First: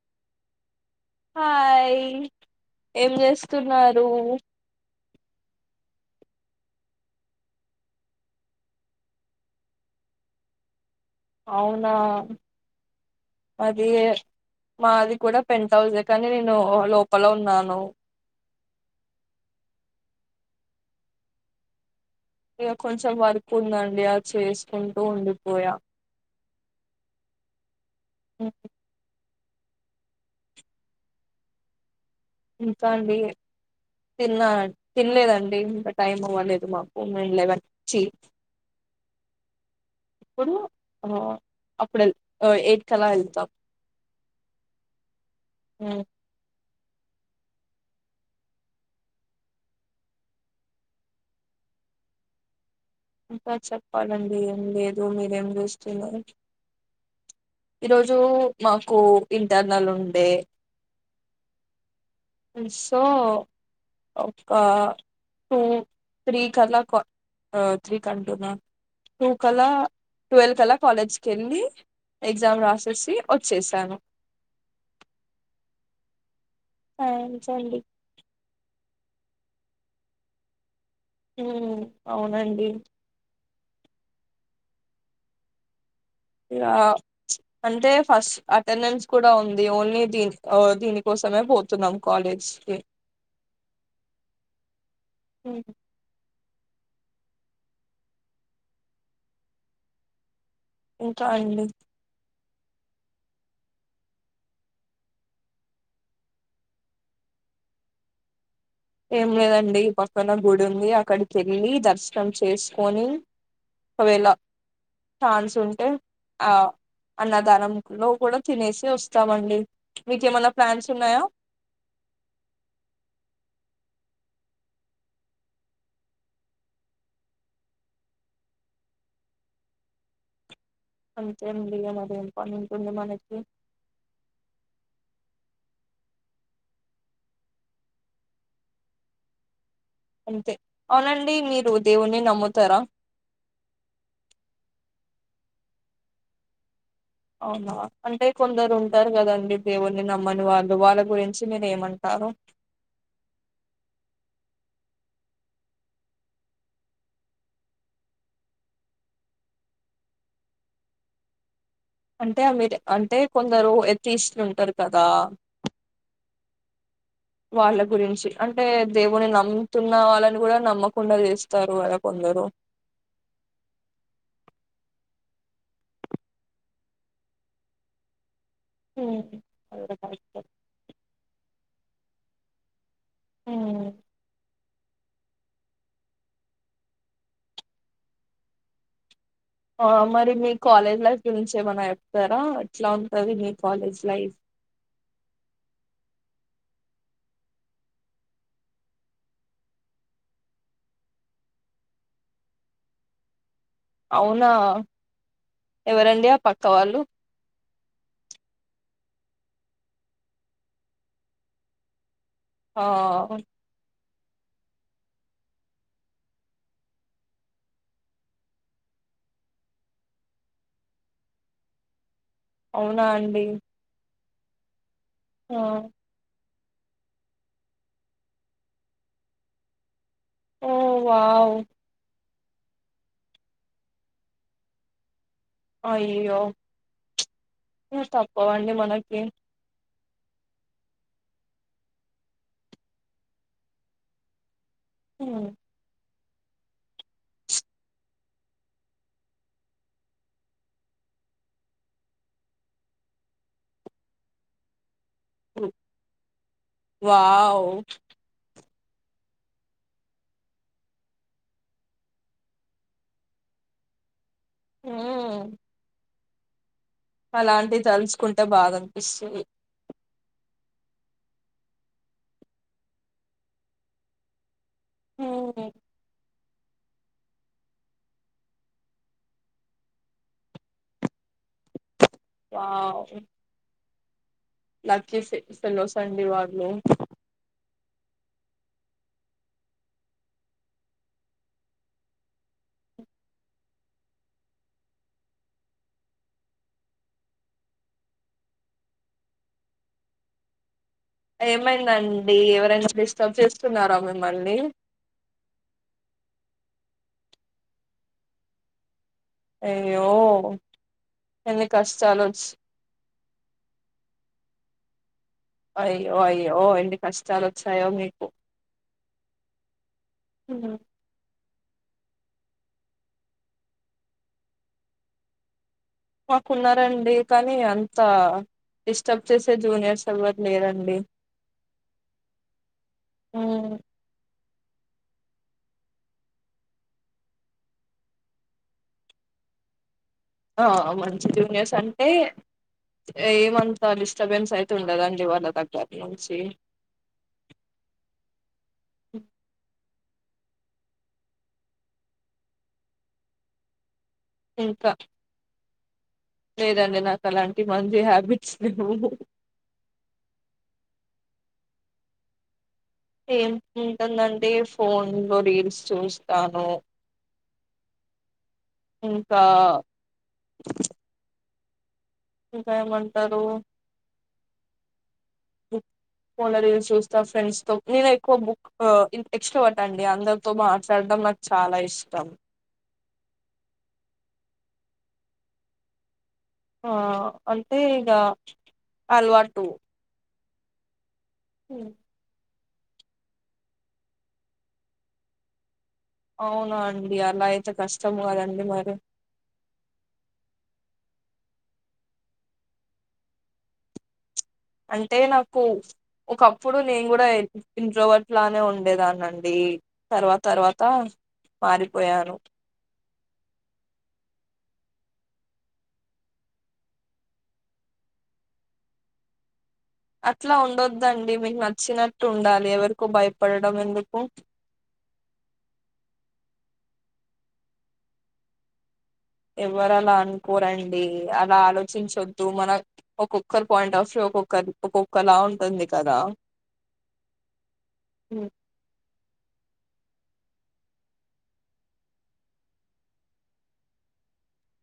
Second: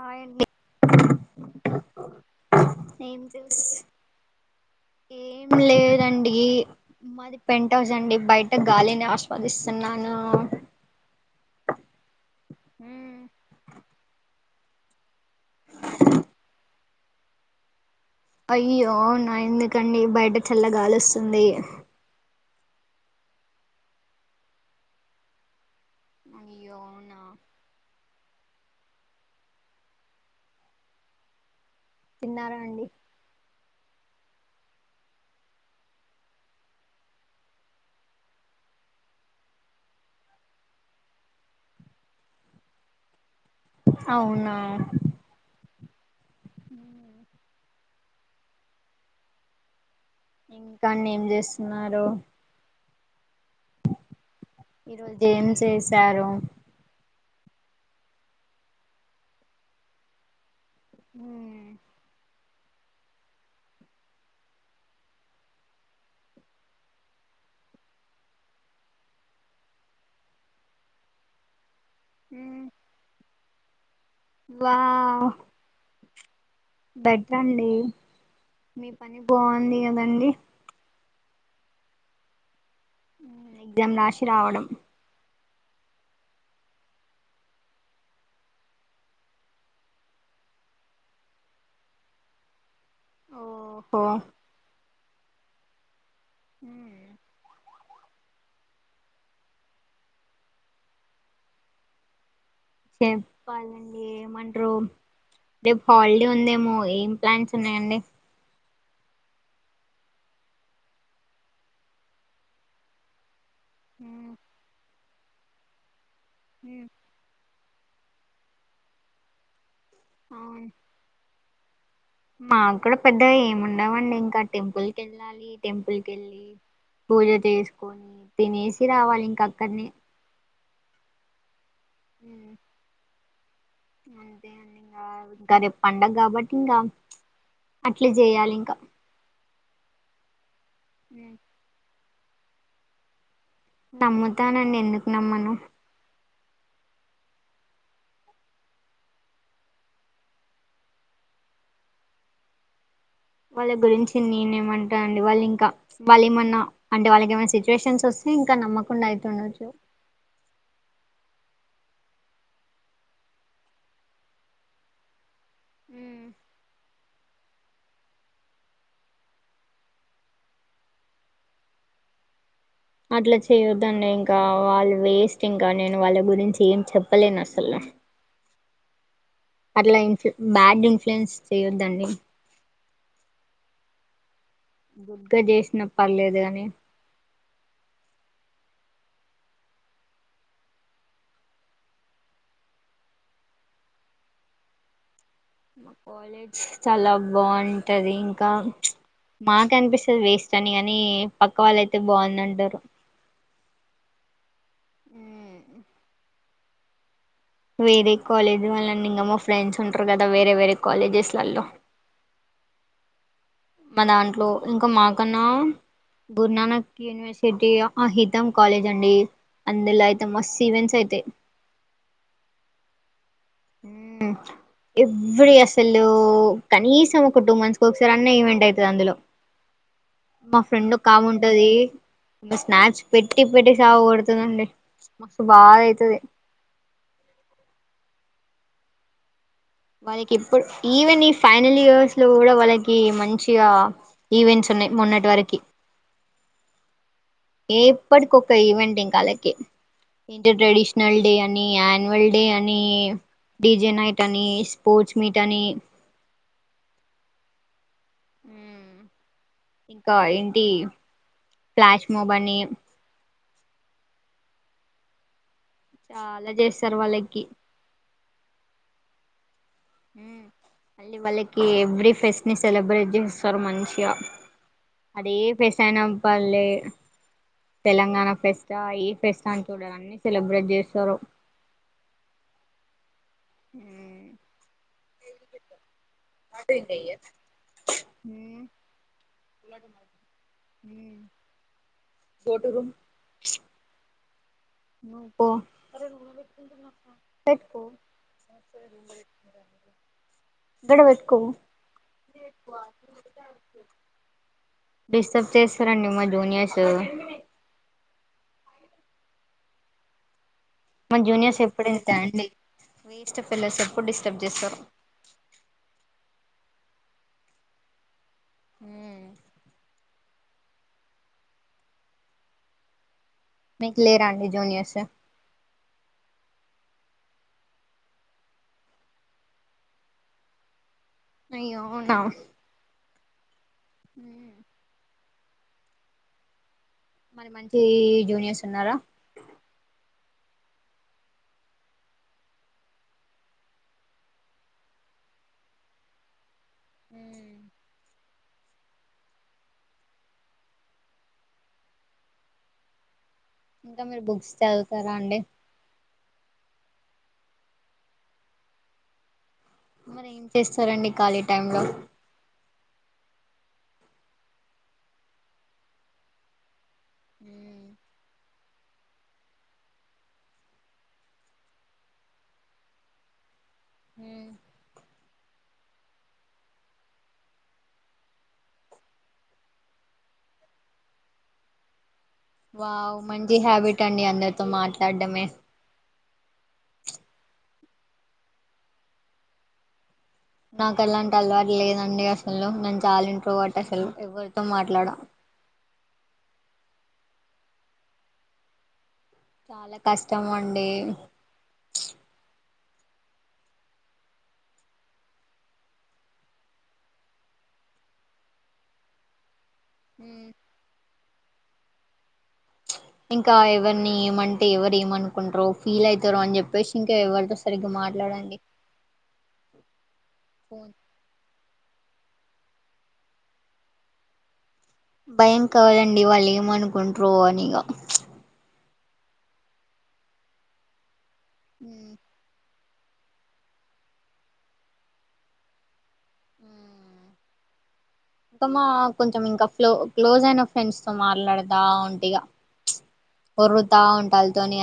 Hi అండి hi ఏం చేస్తున్నారూ ఏం లేదండి మాది పెంట్హౌస్ అండి బయట గాలిని ఆశ్వాదిస్తున్నాను ఆ అవునా మ్ అది మాది కూడా పెంట్హౌస్ కానీ నేను లోపల ఉన్నాను అయ్యో అవునా ఎందుకండి బయట చల్లగాలి ఒస్తుంది ఇగ కొంచెం వర్క్ ఉందండి అది చేసుకుంటూ ఉండిపోయా అయ్యో అవునా హ్మ్ ఇంకా అండి తిన్నా తినలేదండి ఇంకా టైం అవ్వలేదు మాకు మేం లెవెన్ చి ఇప్పుడు ఆ అప్పుడు ఎల్ ఎయిట్ కల ఎల్తామ్ అవునా హ్మ్ ఇంకండి ఏం చేస్తున్నారు ఇంకా చెప్పాలండి ఏం లేదు ఈరోజు ఏం మీరేం చేస్తున్నారు చేశారు ఈరోజు మాకు ఇంటర్నల్ ఉండే ఊ మ్ సో ఒక టూ త్రీ కలా క్వా త్రీ కంటునా టూ కలా ట్వెల్వ్ కలా కాలేజ్ కెళ్ళి ఎగ్జామ్ మ్ రాసేసి ఒచ్చేసాను వావ్ బెటర్ అండి మీ పని బాగుంది కదండి హ్మ్ అవునండి ఎగ్జామ్ రాషీ రావడం ఇ ఆ అంటే ఫస్ట్ అటెండెన్స్ కూడా ఉంది ఓన్లీ దీన్ దీనికోసం యే పోతున్నాం కాలేజ్కి ఓహో హ్మ్ మ్ ఇంకా అండి చెప్పాలండి ఏమంటరు రేపు హాలిడే ఉందేమో ఏం ప్లాన్స్ ఉన్నాయండి ఏం లేదండి పక్కన గుడి ఉంది అక్కడికి ఏళ్ళి దర్శనం చేసుకొని ఒకవేళ ఛాన్స్ ఉంటే ఆ అన్నదానం లో కూడా తినేసి వస్తామండి మీక ఏమన్నా అవును ప్లాన్స్ ఉన్నాయా మాకు కూడా పెద్దగా ఏముండవండి ఇంకా టెంపుల్ కెళ్ళాలి టెంపుల్ కెలి పూజ చేసుకొని తినేసి రావాలి ఇంక అక్కడనే అంతే అండి ఇగ మరి ఎం ఉమ్, పని ఉంటుంది మనకి అంతే అండి ఇంగ ఇక రేపు పండగ కాబట్టి ఇంకా అట్లే జెయాలి ఇంకా అవునండి ఉమ్, మీరు దేవున్ని నమ్ముతారా నమ్ముతానండి ఎందుకు నమ్మను అవునా అంటే కొందరు ఉంటారు కదండి దేవుని నమ్మని వాళ్ళు వాళ్ళ గురించి మీరు ఏమంటా రు వాళ్ళ గురించి నేనేమంటానండి వాళ్ళు ఇంకా వాళ్ళు ఏమన్నా అంటే వాళ్ళకి ఏమన్నా అంటే వాళ్ళకేమన్న సిచ్యువేషన్స్ ఓస్తే ఇంకా నమ్మకుండా అయితె ఉండచ్చు అంటే అంటే కొందరు ఎతిస్తులు ఉంటారు కదా మ్ వాళ్ళ గురించి అంటే దేవుని నమ్ముతున్న వాళ్ళని కూడా నమ్మకుండా చేస్తారు కదా కొంత లేరు అట్లా చేయొద్దండి ఇంకా వాళ్ళు వేస్ట్ ఇంకా నేను వాళ్ళ గురించి ఏం చెప్పలేను అసలు మ్ అట్లా ఇన్ఫ బ్యాడ్ ఇన్ఫ్లుయెన్స్ చేయొద్దండి ఊ గుడ్ గా చేసిన పర్లేదు కాని ఆ మరి మీ కాలేజ్ లైఫ్ గురించి ఏమనా చెప్తారా ఎట్లా ఉంటది మీ కాలేజ్ లైఫ్ కాలేజ్ చాలా బావుంటది ఇంకా మాక్ అనిపిస్తది వేస్ట్ అని కానీ పక్క వాళ్ళుయితే బాగుంది అంటారు అవునా ఎవరండి ఆ పక్క వాళ్ళు వేరే కాలేజీ వెళ్ళండి ఇంగ మా ఫ్రెండ్స్ ఉంటారు కదా వేరే వేరే కాలేజెస్లలో ఆ మా దాంట్లో ఇంకా మాకన్నా గురునానక్ యూనివర్సిటీ అ హితం కాలేజ్ అండి అందులో అయితే మస్త్ ఈవెంట్స్ అయితై అవునా అండి హిం ఎవెరీ ఆ అసలు కనీసం ఒక టూ మంత్స్కి ఒకసారి అన్న ఈవెంట్ ఐతది అందులో మా ఓ ఫ్రెండ్ వావ్ ఓకాముంటది మే స్నాప్స్ పెట్టి పెట్టి సావా కొడుతదండి మస్తు బాగా ఐతది అయ్యో బొంది మనకి వాళ్ళకి ఇప్పుడు ఈవెన్ ఈ ఫైనల్ ఇయర్స్ లో కూడా వాళ్ళకి మంచిగా ఈవెంట్స్ ఉన్నాయి మొన్నటి ఉమ్, వరకి ఏ ప్పటికోక ఈవెంట్ ఇంకాలాకి ఇంటర్ ట్రెడిషనల్ డే అని అన్యువల్ డే అని డిజే నైట్ అని పోచ్ మీట్ అని వావ్ హిం ఇంకా ఏంటి ఫ్లాష్ మూబ్ అని మ్ చాలా చేస్త అలాంటివి తలుచుకుంటే బాధ అనిపిస్తాది హిం మళ్ళీ వాళ్ళకి ఎవ్రీ ఫెస్ట్ని సెలబ్రేట్ చేస్తారు మంచిగా అదే మ్మ్ ఫెస్ట్ ఐన పార్లే తెలంగాణ ఫెస్ట్ అ ఏ ఫెస్ట్ అ అని చూడారూ అన్ని సెలబ్రేట్ చేస్తారు వావ్ మ్ లకిీ ఫె ఫెలోస్ అండి వాళ్లు. మ్ చోటురూమ్ నో పో పెట్టుకో సరే లే ఏమైంది అండి ఎవరైనా డిస్టర్బ్ చేస్తున్నారా మిమ్మల్ని? డిస్టాప్ చేస్తారండి మా జూనియర్స్. అయ్యో మన జూనియర్స్ ఎన్ని ఎప్పుడు కష్టాలు వచ్చ ఎలతరండి వేస్ట్ పిల్లర్స్ ఎప్పుడు డిస్టర్బ్ చేస్తారు. అయ్యో అయ్యో ఎన్ని కష్టాలు వచ్చాయో మీకు? మ్ అవునా మీకు లేరా అండి జూనియర్స్? మాకు ఉన్నారు అండి కానీ అంత డిస్టర్బ్ చేసే జూనియర్స్ ఎవరు లేరు అండి అయ్యో ఉన్నాం ఆ మరీ మంచి జూనియర్స్ ఉన్నారా? ఆ మంచి జూనియర్స్ అంటే ఎం అంత డిస్టబెన్స్ అయితే ఉండదండి. వాళ్ళ దగ్గర నుంచి ఉమ్ అ ఇంకా మీరు బుక్స్ చదువుతారా అండి? లేదు అండి నాకు అలాంటి మంచి హ్యాబిట్స్ లేవు. మరీ ఏం చేస్తారండి ఖాళీ టైమ్ లో? ఎమ్ ఉంటుందండి ఫోన్ లో రీల్స్ చూస్తాను. మ్ ఇంకా ఇంకా ఎం అంటారు ఉ ఫోన్ లో రీల్స్ చూస్తం. ఫ్రెండ్స్ తో నేను ఎక్కువ బుక్ ఎక్స్ట్వేట్ అందరితో మాట్లాడ నాకు చాలా ఇష్టం వావ్ మంచి హ్యాబిట్ అండి అందరితో మాట్లాడడమే. వావ్ అంటే ఇక అలవాటు నాకు అలాంటి అలవాటు లేదు అండి అస్ హలో నన్ను చాలా ఇంట్ర అ్వట్ అసలు ఎవరి తో మాట్లాడ అవునా అండి అలా అయితే కష్టం కదా అండి మరీ. చాలా కష్టం అండి. అంటే నాకు ఒకప్పుడు నేను కూడా ఇంట్రోవట్ లానే ఉండేదాన్నిండి. తర్వాత ఉమ్, తర్వాత మారిపోయాను. ప్చ్ ఇంకా ఎవరిని ఎం అంటే ఎవరు ఏమనుకుంటారో. ఫీల్ అయితార అని చెప్పేసి ఇంకా ఎవరితో సరిగ్గా మాట్లాడండి. అట్లా ఉండోద్దండి మీకు నా వచ్చినట్టు ఉండాలి ఎవరికో భయపడడం ఎందుకు. భయం కాదు అండి వాళ్ళు ఏమనుకుంట్రో అనిగ ప్చ్ ఎవరు అలా అనుకోరండి అలా ఉమ్, ఆలోచించొద్దు మనం ఒక్కొక్కరు పాయింట్ ఆఫ్ వ్యూ ఒక్కొక్కరు ఒక్కొక్కలా ఉంటుంది కదా. ఉమ్, అత్తమ్మ కొంచెం ఇంకా ఫ్లో క్లోజ్ అయిన ఫ్రెండ్స్ తో మాట్లాడదా ఉంటిగా ప్చ్ ఒర్రుతా ఉంటా అల్తోని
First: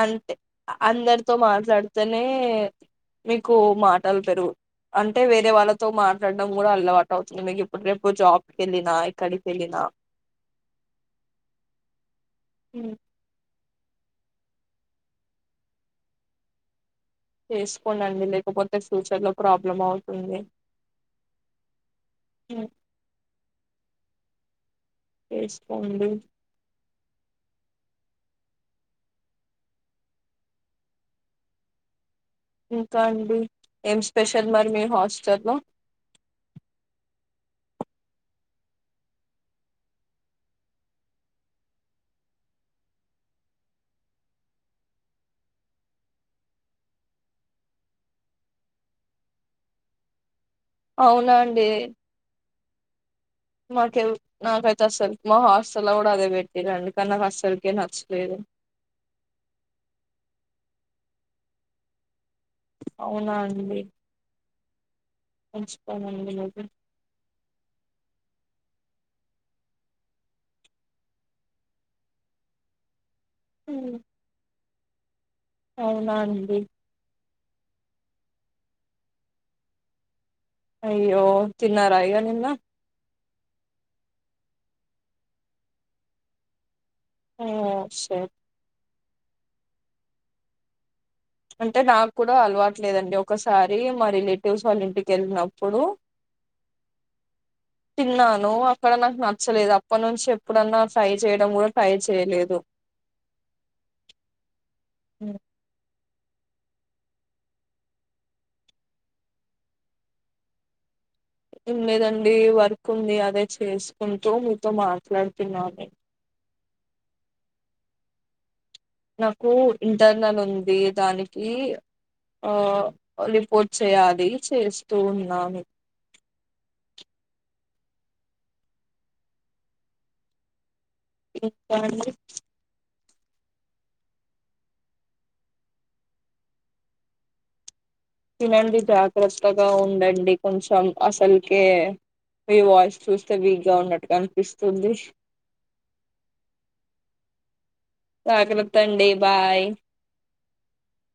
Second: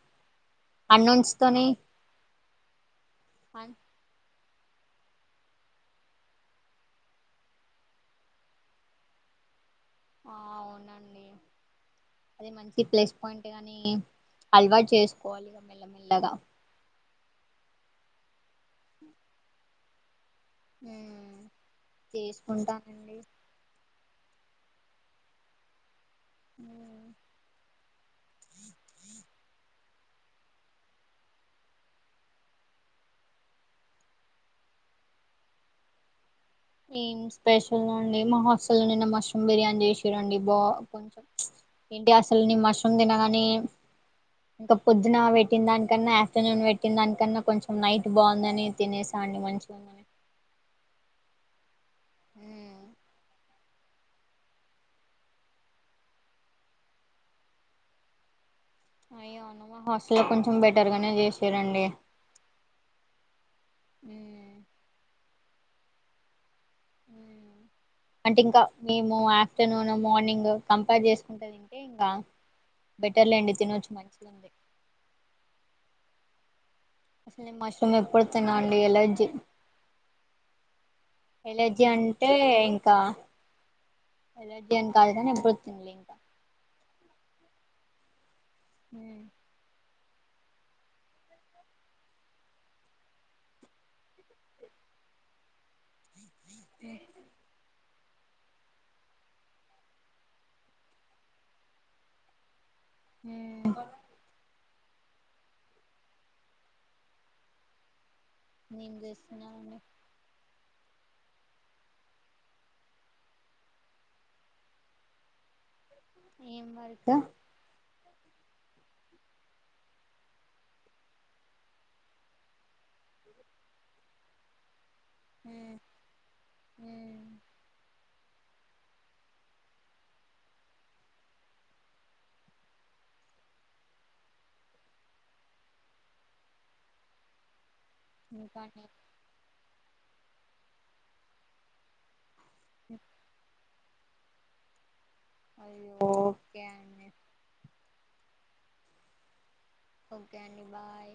అంతె అందరితో తోని మాట్లాడితేనే మీకు మాటలు పెరుగు అంటే వేరే వాళ్ళతో మాట్లాడడం కూడా అల్లవాటు అవుతుంది మీకు ఇప్పుడు రేపు జాబ్ కెళ్ళినా ఎక్కడికెళ్ళిన ఆ ఔనండి అది మంచి ప్లేస్ పాయింటె గాని ని అల్వాట్ చేస్కోవాల్ ఇగ మెల్లమెల్లగా. చేస్కోండి అండి లేకపోతే ఫ్యూచర్ లో ప్రాబ్లం అవుతుంది. ఉ ఉమ్, చేస్కుంటానండి ఎస్కొండి మ్ ఇంకా అండి ఏం స్పెషల్ మరి మీ హాస్టల్ లో ఏం స్పెషల్ అండి మా హాస్టల్లో నిన్న మష్రూమ్ బిర్యానీ చేశిరండి బా కొంచెం ఎంటి అసల్ ని మష్రూమ్ తినగనే ఇంక పొద్దున వెట్టిన్దాన్కన్నా ఆఫ్టర్నూన్ వెట్టిన్దాన్కన్నా కొంచెం నైట్ బాగుందని తినేసా అన్ని మంచిగా ఉన్నని ఔనా అండి మాకై నాకైతె అస్సల్ మా హాస్టల్లో గుడ అదే పెట్టిరండి కని నాక్ అస్సల్కే నచ్చలేదు అయ్య నువ్వ హాస్టల్లో కొంచెం బెటర్ గనే చేశిరండి ఔనా అండి మంచి పనండి మీకు అంటే ఇంక మేము ఆఫ్టర్నూన్ మార్నింగ్ కంపేర్ చేస్కుంట తింటే ఇంగ బెటర్లెండి తినొచ్చు మంచిగుంది ఔనా అండి అసల్ నేన్ మష్రూమ్ ఎప్పుడు తిన అండి ఎలర్జీ అయ్యో ఎలర్జి తిన్నారా ఇగ అంటే నిన్న ఇంకా ఎలర్జి అన్ కాదుగని ఎప్పుడు తిన్లే ఇంక ఓ షిట్ మ్ అంటె నాకూడ అల్వాట్లేదండి ఒకసారి మా రిలేటివ్స్ వాళ్ళ ఇంటికెళ్నప్పుడు తిన్నాను అక్కడ నాక్ నచ్చలేదు అప్పనుంచి ఎప్పుడన్నా ట్రై చేయడం గుడ ట్రై చేయలేదు మ్ మ్ ఎం చేస్తున్నారండి ఎం లెదండి వర్క్ ఉంది అదే చేస్కుంటూ మీతో మాట్లాడ్తున్నాను ఏం వర్కు నాకు ఇంటర్నల్ ఉంది దానికీ ఆ లిపోర్ట్ చేయాలి చేస్ తు ఉన్నాను ఇంక అండి ఇంకా తినండి జాగ్రత్తగా ఉండండి కొంచం అసల్కే మి వాయిస్ చూస్తే వీక్ గా ఉన్నట్టు కన్పిస్తుంది అయ్యొ ఒకే అండి జాగ్రత్తండి బాయ్ కె అండి బాయ్